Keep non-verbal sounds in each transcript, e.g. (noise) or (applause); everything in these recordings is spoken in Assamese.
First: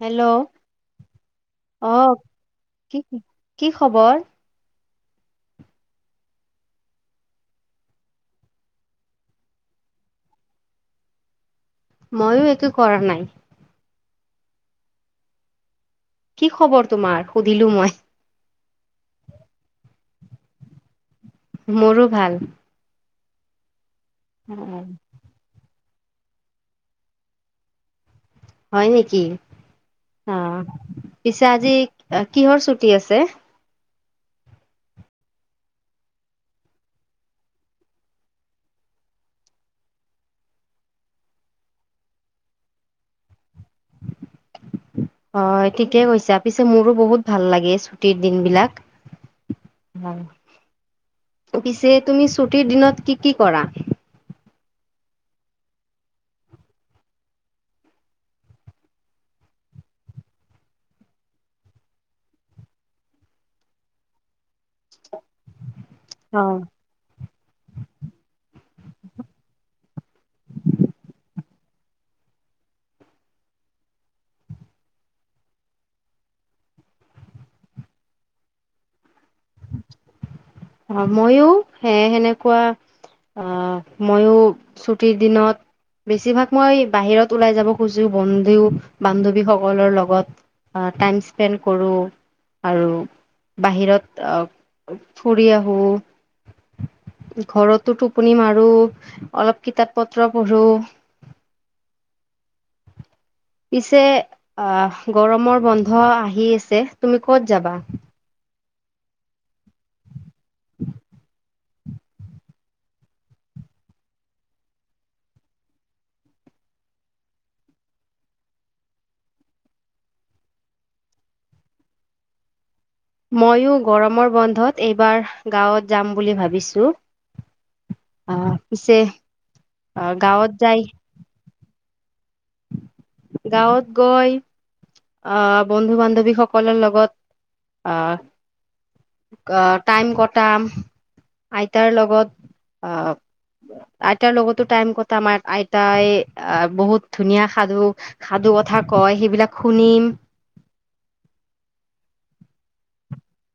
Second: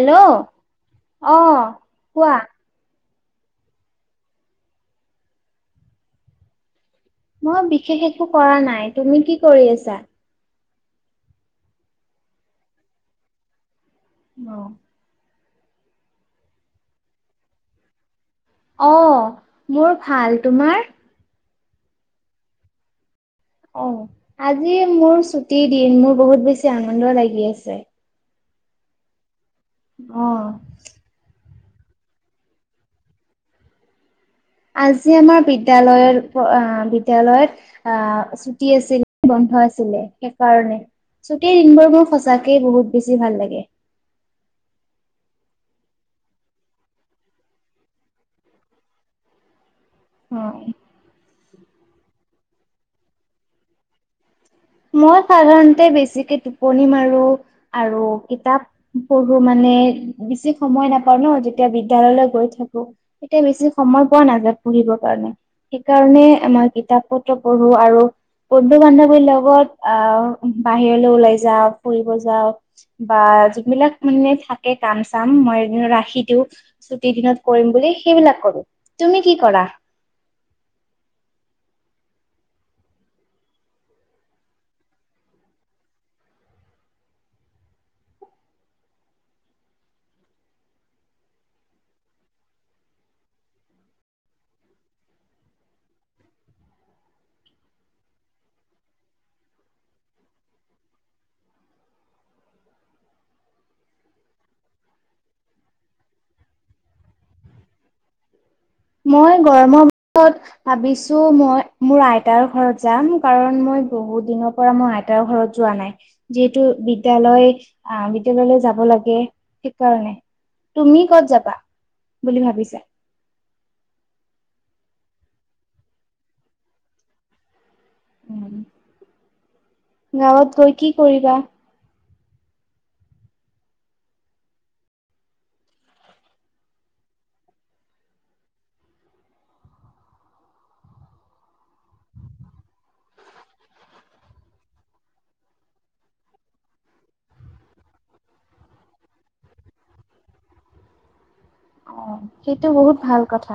হেল্ল' অ আহ কোৱা কি কি খবৰ? মই বিশেষ একো কৰা নাই তুমি কি কৰি আছা মইও একো কৰা নাই অ কি খবৰ তোমাৰ সুধিলো মই অ মোৰ ভাল তোমাৰ মোৰো ভাল। অ অ আজি মোৰ ছুটিৰ দিন মোৰ বহুত বেছি আনন্দ লাগি আছে হয় নেকি অ পিছে আজি কিহৰ ছুটি আছে আজি আমাৰ বিদ্যালয়ত বিদ্যালয়ত ছুটি আছিল। হৈছিলে সেইকাৰণে ছুটিৰ দিনবোৰ মোৰ সঁচাকে বহুত বেছি ভাল লাগে (inaudible) হয় ঠিকে কৈছা পিছে মোৰো বহুত ভাল লাগে ছুটিৰ দিন বিলাক অ পিছে তুমি ছুটিৰ দিনত কি কি কৰা মই সাধাৰণতে বেছিকে টোপনি মাৰো আৰু কিতাপ পঢ়ো মানে ম বেছি সময় নাপাওঁ ন যেতিয়া বিদ্যালয়লৈ গৈ থাকো তেতিয়া বেছি সময় পোৱা নাযায় পঢ়িব সেইকাৰণে অ মই কিতাপ পত্ৰ পঢ়ো আৰু বন্ধু বান্ধৱীৰ লগত অ বাহিৰলৈ ওলাই যাও ফুৰিব যাও বা যোনিবিলাক মানে থাকে কাম চাম মই ৰাখি দিও ছুটি দিনত কৰিম বুলি সেইবিলাক কৰো তুমি কি কৰা অ মইয়ো সে সেনেকুৱা আহ মইয়ো ছুটিৰ দিনত বেছিভাগ মই বাহিৰত ওলাই যাব খুজো বন্ধু বান্ধৱীসকলৰ লগত টাইম স্পেণ্ড কৰোঁ আৰু বাহিৰত আহ ফুৰি আহোঁ। ঘৰতো টোপনি মাৰো, অলপ কিতাপ পত্ৰ পঢ়োঁ। (inaudible) পিছে আহ গৰমৰ বন্ধ আহি আছে তুমি কত যাবা? মই গৰমৰ বন্ধত ভাবিছোঁ মই মোৰ আইতাৰ ঘৰত যাম। কাৰণ মই বহুত দিনৰ পৰা মই আইতাৰ ঘৰত যোৱা নাই। যিহেতু বিদ্যালয় আহ বিদ্যয়ালয়লৈ যাব লাগে সেইকাৰণে তুমি ক'ত যাবা বুলি ভাবিছা? ময়ো গৰমৰ বন্ধত এইবাৰ গাঁৱত যাম বুলি ভাবিছোঁ। আহ পিছে আহ গাওঁত গাঁৱত গৈ যায়। কি কৰিবা? গাওঁত গৈ আহ বন্ধু বান্ধৱীসকলৰ লগত আহ আহ টাইম কটাম আইতাৰ লগত আহ আইতাৰ লগতো টাইম কটাম আইতাই বহুত ধুনীয়া সাধু সাধু সাধু কথা কয় সেইবিলাক শুনিম। অ' সেইটো বহুত ভাল কথা।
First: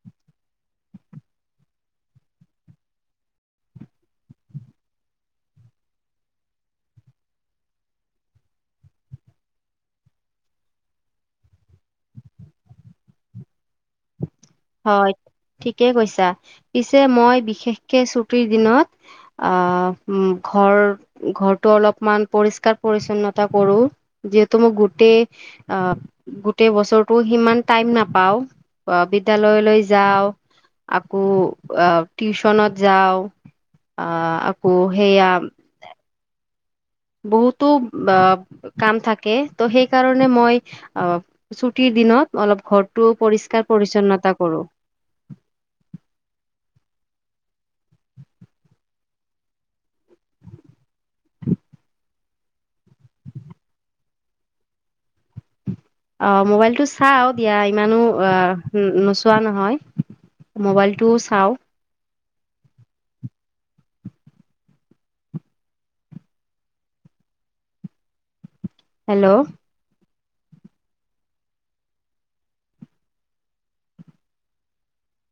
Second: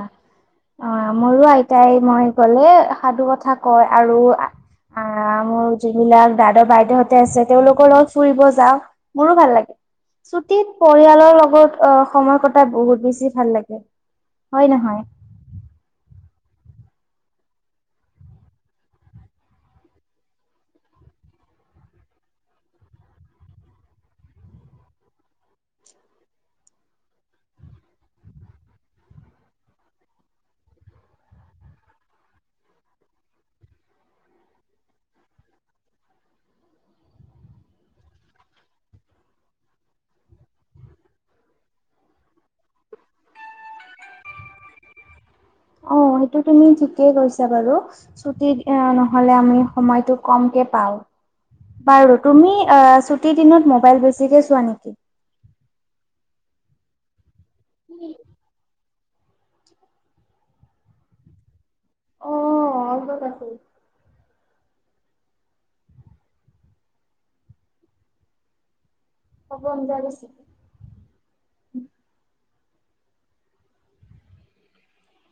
অ' মোৰো আইতাই মই গ'লে সাধু কথা কয় আৰু আহ মোৰ যিবিলাক দাদাৰ বাইদেউহঁতে আছে তেওঁওলোকৰ লগত ফুৰিব যাওঁ মোৰো ভাল লাগে। ছুটিত পৰিয়ালৰ লগত আহ সময় কটাই বহুত বেছি ভাল লাগে। হয়, ঠিকেই কৈছা। পিছে মই বিশেষকে চুটিৰ দিনত আহ উম ঘৰ ঘৰটো অলপমান পৰিষ্কাৰ পৰিচ্ছন্নতা কৰোঁ যিহেতু মোৰ গোটেই অ' গোটেই বছৰৰতটো সিমান টাইম নাপাওঁ অ'বিদ বিদ্যালয়লৈ যাওঁ, আকৌ টিউচনত যাওঁ অ' আকৌ হেয়া বহুতো কাম থাকে তোৰ সেইকাৰণে মই অ' ছুটিৰ দিনত অলপ ঘৰটো পৰিষ্কাৰ পৰিচ্ছন্নতা কৰো। অ' সেইটো তুমি ঠিকেই কৈছা বাৰু ছুটি নহ'লে আমি সময়ত কমকে পাওঁ। বাৰু তুমি ছুট দিনত মবাইলত বেছিকে চোৱা নেকি! অঁ মোবাইল টো চাও দিয়া ইমানো অঁ। চোৱা নহয়, মোবাইলটোও চাওঁ। অঁ অঁ লগত আছে। হেল্ল' হ'ব নিবা (unintelligible)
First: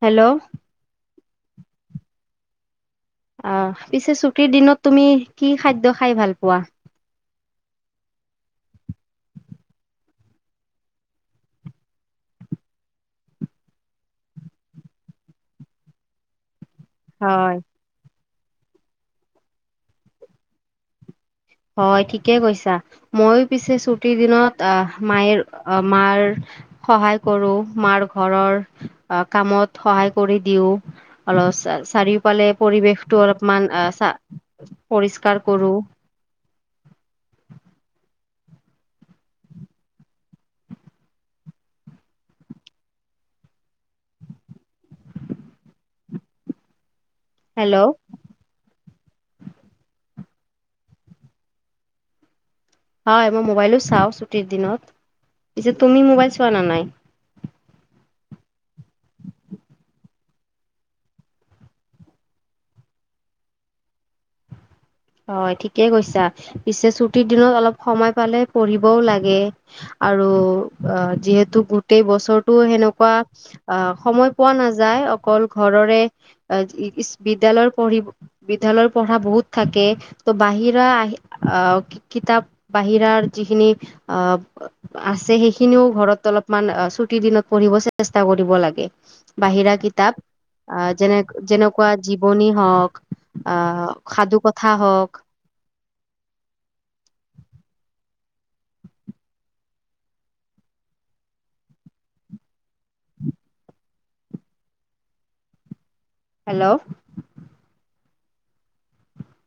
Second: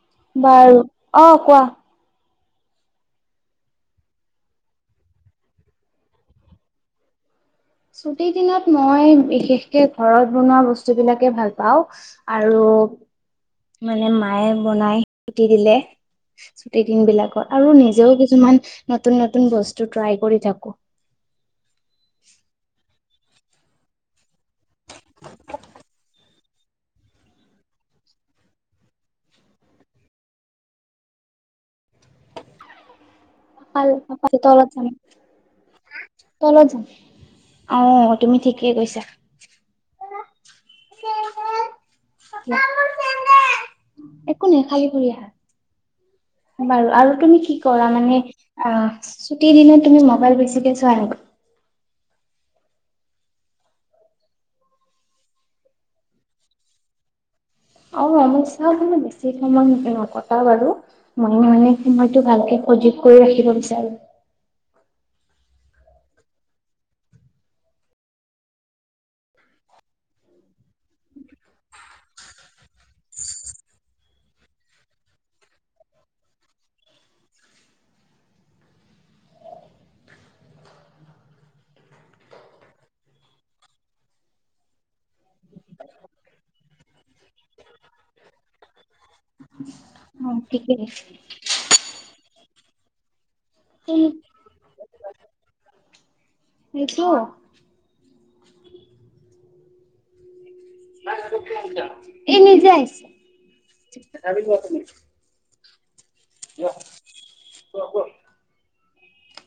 হেল্ল' বাৰু অঁ কোৱা! অ পিছে ছুটীৰ দিনত তুমি কি খাদ্য খাই ভাল পোৱা ছুটিৰ দিনত মই বিশেষকে ঘৰত বনোৱা বস্তু বিলাকে ভাল পাওঁ আৰু অ মানে মায়ে বনাই ছুটি দিলে ছুটিৰ দিন বিলাকত হয় আৰু নিজেও কি কিছুমান নতুন নতুন বস্তু ট্ৰাই কৰি থাকো হয় ঠিকেই কৈছা। মই পিছে ছুটিৰ দিনত আহ মায়ে মাৰ সহায় কৰো মাৰ ঘৰৰ কামত সহায় কৰি দিও অলপ চাৰিওফালে পৰিৱেশ টো অলপমান ভাল চা পালে তলত যাম পৰিষ্কাৰ কৰো। তলত যাম আহ তুমি ঠিকে কৈছা (unintelligible) একো নাই খালী ঘূৰি আহা বাৰু আৰু তুমি কি কৰা হেল্ল' মানে অ ছুটিৰ দিনত তুমি ম ম'বাইল বেছিকে ছোৱা নেকি হয় মই মোবাইলো চাও ছুটিৰ দিনত পিছে তুমি মোবাইল চোৱা নে নাই। অ ম‌ই চাও মানে বেছি সময় নকটাও বাৰু মনে মনে সময়তটো ভালকে অজীক কৰি ৰাখিব বিচাৰো উ হয় ঠিকে কৈছা পিছে ছুটিৰ দিনত অলপ সময় পালে পঢ়িবও লাগে। আৰু অ যিহেতু গোটেই বছৰটো সেনেকুৱা অ সময় পোৱা নাযায় অকল ঘৰৰে বিদ্যালয়ৰ পঢ়িব বিদ্যালয় পঢ়া বহুত থাকে ত' বাহিৰা আহি আহ কিতাপ বাহিৰাৰ যিখিনি আহ আছে সেইখিনিও ঘৰত অলপমান ছুটি দিনত পঢ়িব চেষ্টা কৰিব লাগে বাহিৰা কিতাপ অ ঠিকেই আহ যেনে যেনেকুৱা জীৱনী হওক আহ সাধু কথা কথা হওক সেইটো এ নিজেই হেল্লো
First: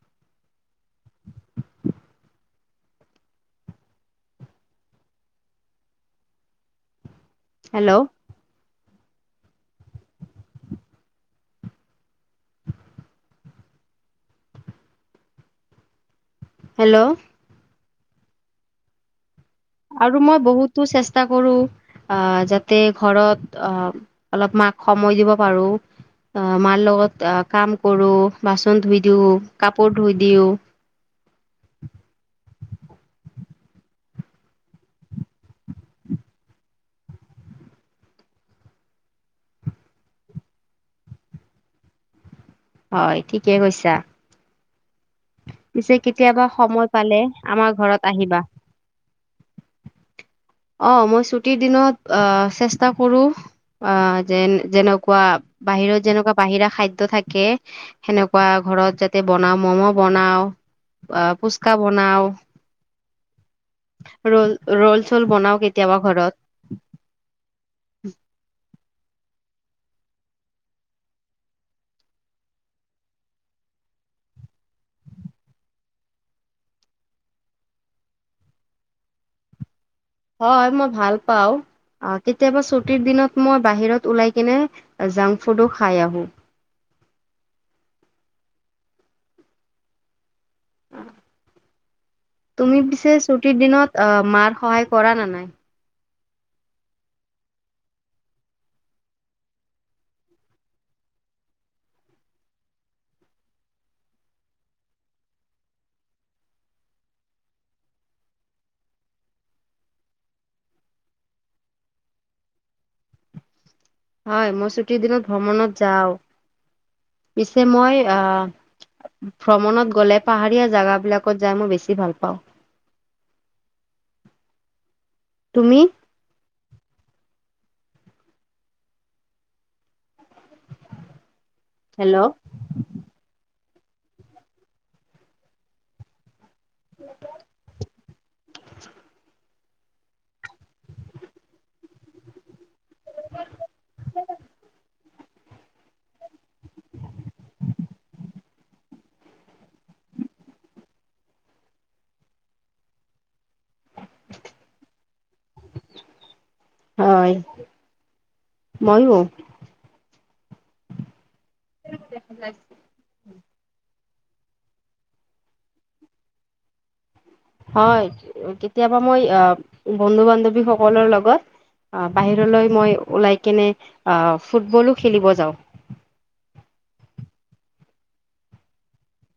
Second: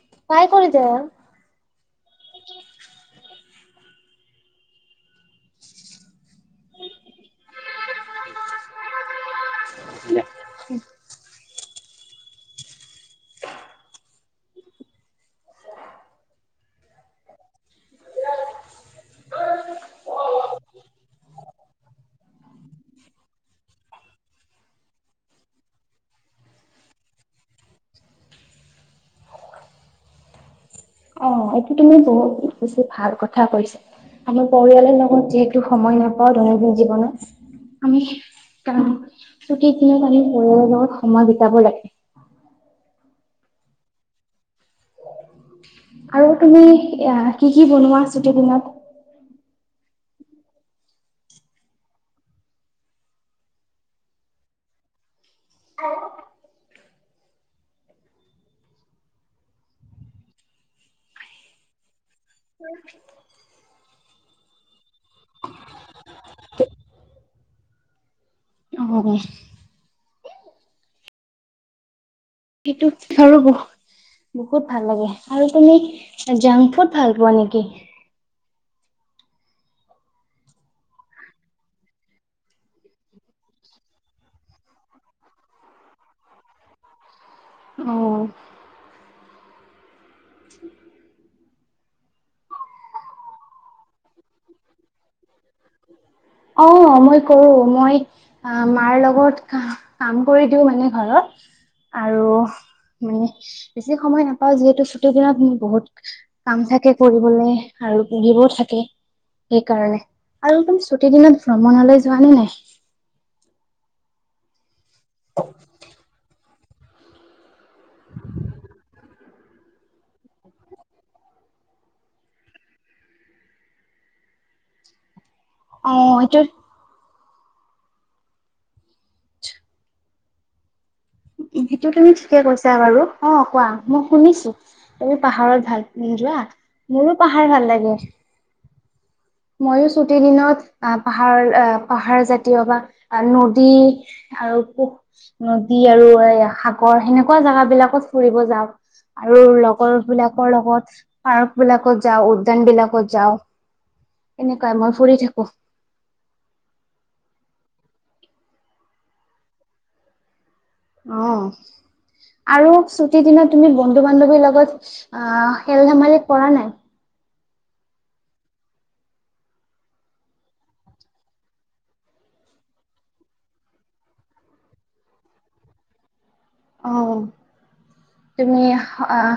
(unintelligible) কৰিছে হেল্ল', দিয়া হেল্লো আৰু মই বহুতো চেষ্টা কৰো অ যাতে ঘৰত অ অলপ সময় দিব পাৰো। আহ মাৰ লগত আহ কাম কৰো বাচন ধুই দিওঁ, কাপোৰ ধুই দিওঁ। অ এইটো তুমি বহুত বেছি ভাল কথা কৈছা আমাৰ পৰিয়ালৰ লগত যিহেতু সময় নাপাওঁ দৈনন্দিন জীৱনত আমি কাম গোটেই দিনত আমি পৰিয়ালৰ লগত সময় বিটাব লাগে। হয় ঠিকে কৈছা পিছে আৰু কেতিয়াবা তুমি সময় পালে আহ কি কি আমাৰ বনোৱা ঘৰত ছুটিৰ আহিবা। দিনত (unintelligible) অ মই ছুটিৰ দিনত আহ চেষ্টা কৰো অ যেন যেনেকুৱা বাহিৰত যেনেকোৱা বাহিৰা খাদ্য থাকে সেনেকোৱা ঘৰত যাতে বনওঁ ম'ম' বনাও অ ফুচকা বনাও উ ৰল ৰল চল বনাও কেতিয়াবা ঘৰত অ সেইটো ধ ৰব বহুত ভাল লাগে আৰু তুমি জাংক ফুড ভাল পোৱা নেকি হয় মই ভাল পাওঁ। আহ কেতিয়াবা ছুটিৰ দিনত মই বাহিৰত ওলাই কিনে জাংক ফুডো খাই আহো অ। তুমি পিছে ছুটিৰ দিনত মাৰ সহায় কৰা নে নাই। (unintelligible) অ মই কৰো মই মাৰ লগত ক কাম কৰি দিওঁ মানে ঘৰত আৰু মানে বেছি সময় নাপাও যিহেতু ছুটি দিনত বহুত কাম থাকে কৰিবলৈ আৰু়িবোৰ থাকে সেইকাৰণে আৰুদুম ছুটি দিনত ভ্ৰমণলৈ যোৱা নে নাই হয় মই ছুটিৰ দিনত ভ্ৰমণত যাও যে মই আহ ভ্ৰমণত গ'লে পাহাৰীয়া জাগাবিলাকত যাই মই বেছি ভাল পাওঁ। (inaudible) অ', এইটো এইটো তুমি হেল্ল' ঠিকে কৈছা বাৰু, অ, কোৱা। মই শুনিছো তুমি পাহাৰত ভাল যোৱা মোৰো পাহাৰ ভাল লাগে। মইয়ো ছুটিৰ দিনত, আহ পাহাৰ-পাহাৰ জাতীয় বা আৰু নদী আৰু পু নদী আৰু এই সাগৰ সেনেকুৱা জাগ বিলাকত ফুৰিব যাওঁ। আৰু লগৰ বিলাকৰ লগত পাৰ্ক বিলাকত যাওঁ উদ্যান বিলাকত যাওঁ। এনেকোৱাই মই ফুৰি থাকোঁ। হয়, মইয়ো। অ', আৰু ছুটি দিনাত তুমি বনো বন্ধু বান্ধৱীৰ লগত, আহ খেল ধেমালি কৰা নাই। হয় কেতিয়াবা মই আহ বন্ধু বান্ধৱীসকলৰ লগত অ', বাহিৰলৈ মই ওলাই কিনে আহ ফুটবলো খেলিব যাওঁ। অ', তুমি, আহ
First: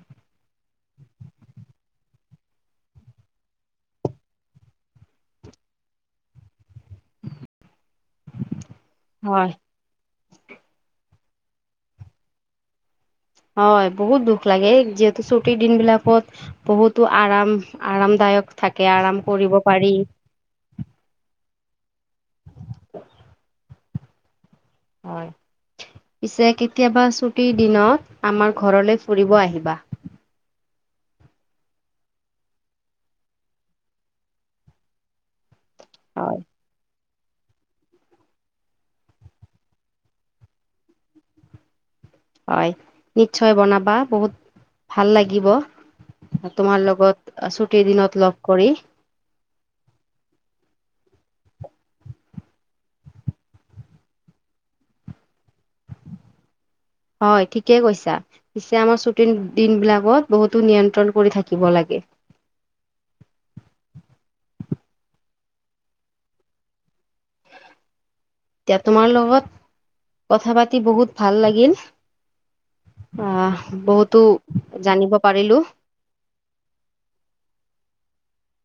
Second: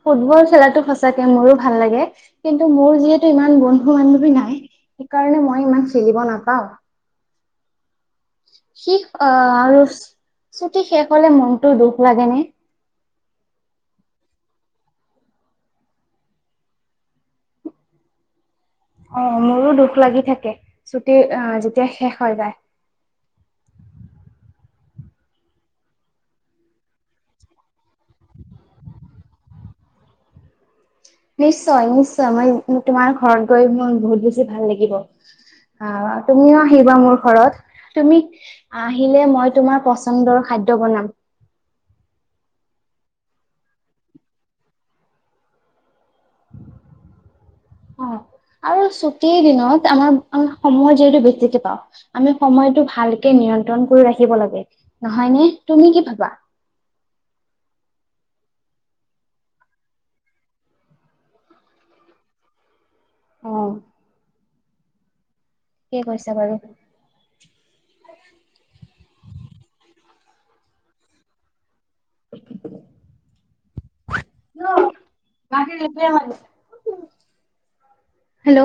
ফুটবল খেলা? টো সঁচাকে, মোৰো ভাল লাগে, কিন্তু মোৰ যিহেতু ইমান বন্ধু বান্ধী নাই, সেইকাৰণ মই (unintelligible) খেলিব নাপাও। শিক্ষ হয় আহ আৰু ছুটি শেষ হলে মনটো দুখ লাগেনে? হয় বহুত দুখ লাগে যিহেতু ছুটিৰ দিন বিলাকত, বহুতো আৰাম আৰামদায়ক থাকে আৰাম অ', কৰিব মোৰো পাৰি দুখ লাগি থাকে, চুটি আহ যে তেতিয়া শেষ হৈ যায়। হয়, পিছে কেতিয়াবা ছুটিৰ দিনত, আমাৰ ঘৰলৈ ফুৰিব আহিবা। নিশ্চয় নিশ্চয় মই তোমাৰ ঘৰত গৈ মোৰ বহুত বেছি ভাল লাগিব। অ হয় তুমিও আহিবা মোৰ ঘৰত, তুমি, আহিলে মই তোমাৰ পচন্দৰ খাদ্য বনাম। হয়, নিশ্চয় বনাবা, বহুত ভাল লাগিব। তোমাৰ লগত, ছুটিৰ দিনত অ' লগ কৰি আৰু ছুটিৰ দিনা (unintelligible) আমাৰ আহ সময় যিহেতু বেছিকে পাওঁ, আমি সময়টো ভালকে নিয়ন্ত্ৰণ কৰি ৰাখিব লাগে। নহয় নি তুমি কি ভাবা? হয়, ঠিকেই কৈছা পিছে আমাৰ ছুটিৰ দিন বিলাকত বহুতো নিয়ন্ত্ৰণ কৰি থাকিব লাগে। (inaudible) অহ। ঠিক আছে বাৰু এতিয়া তোমাৰ লগত কথা পাতি বহুত ভাল লাগিল। আহ বহুতো জানিব পাৰিলো। (inaudible) হেল্ল'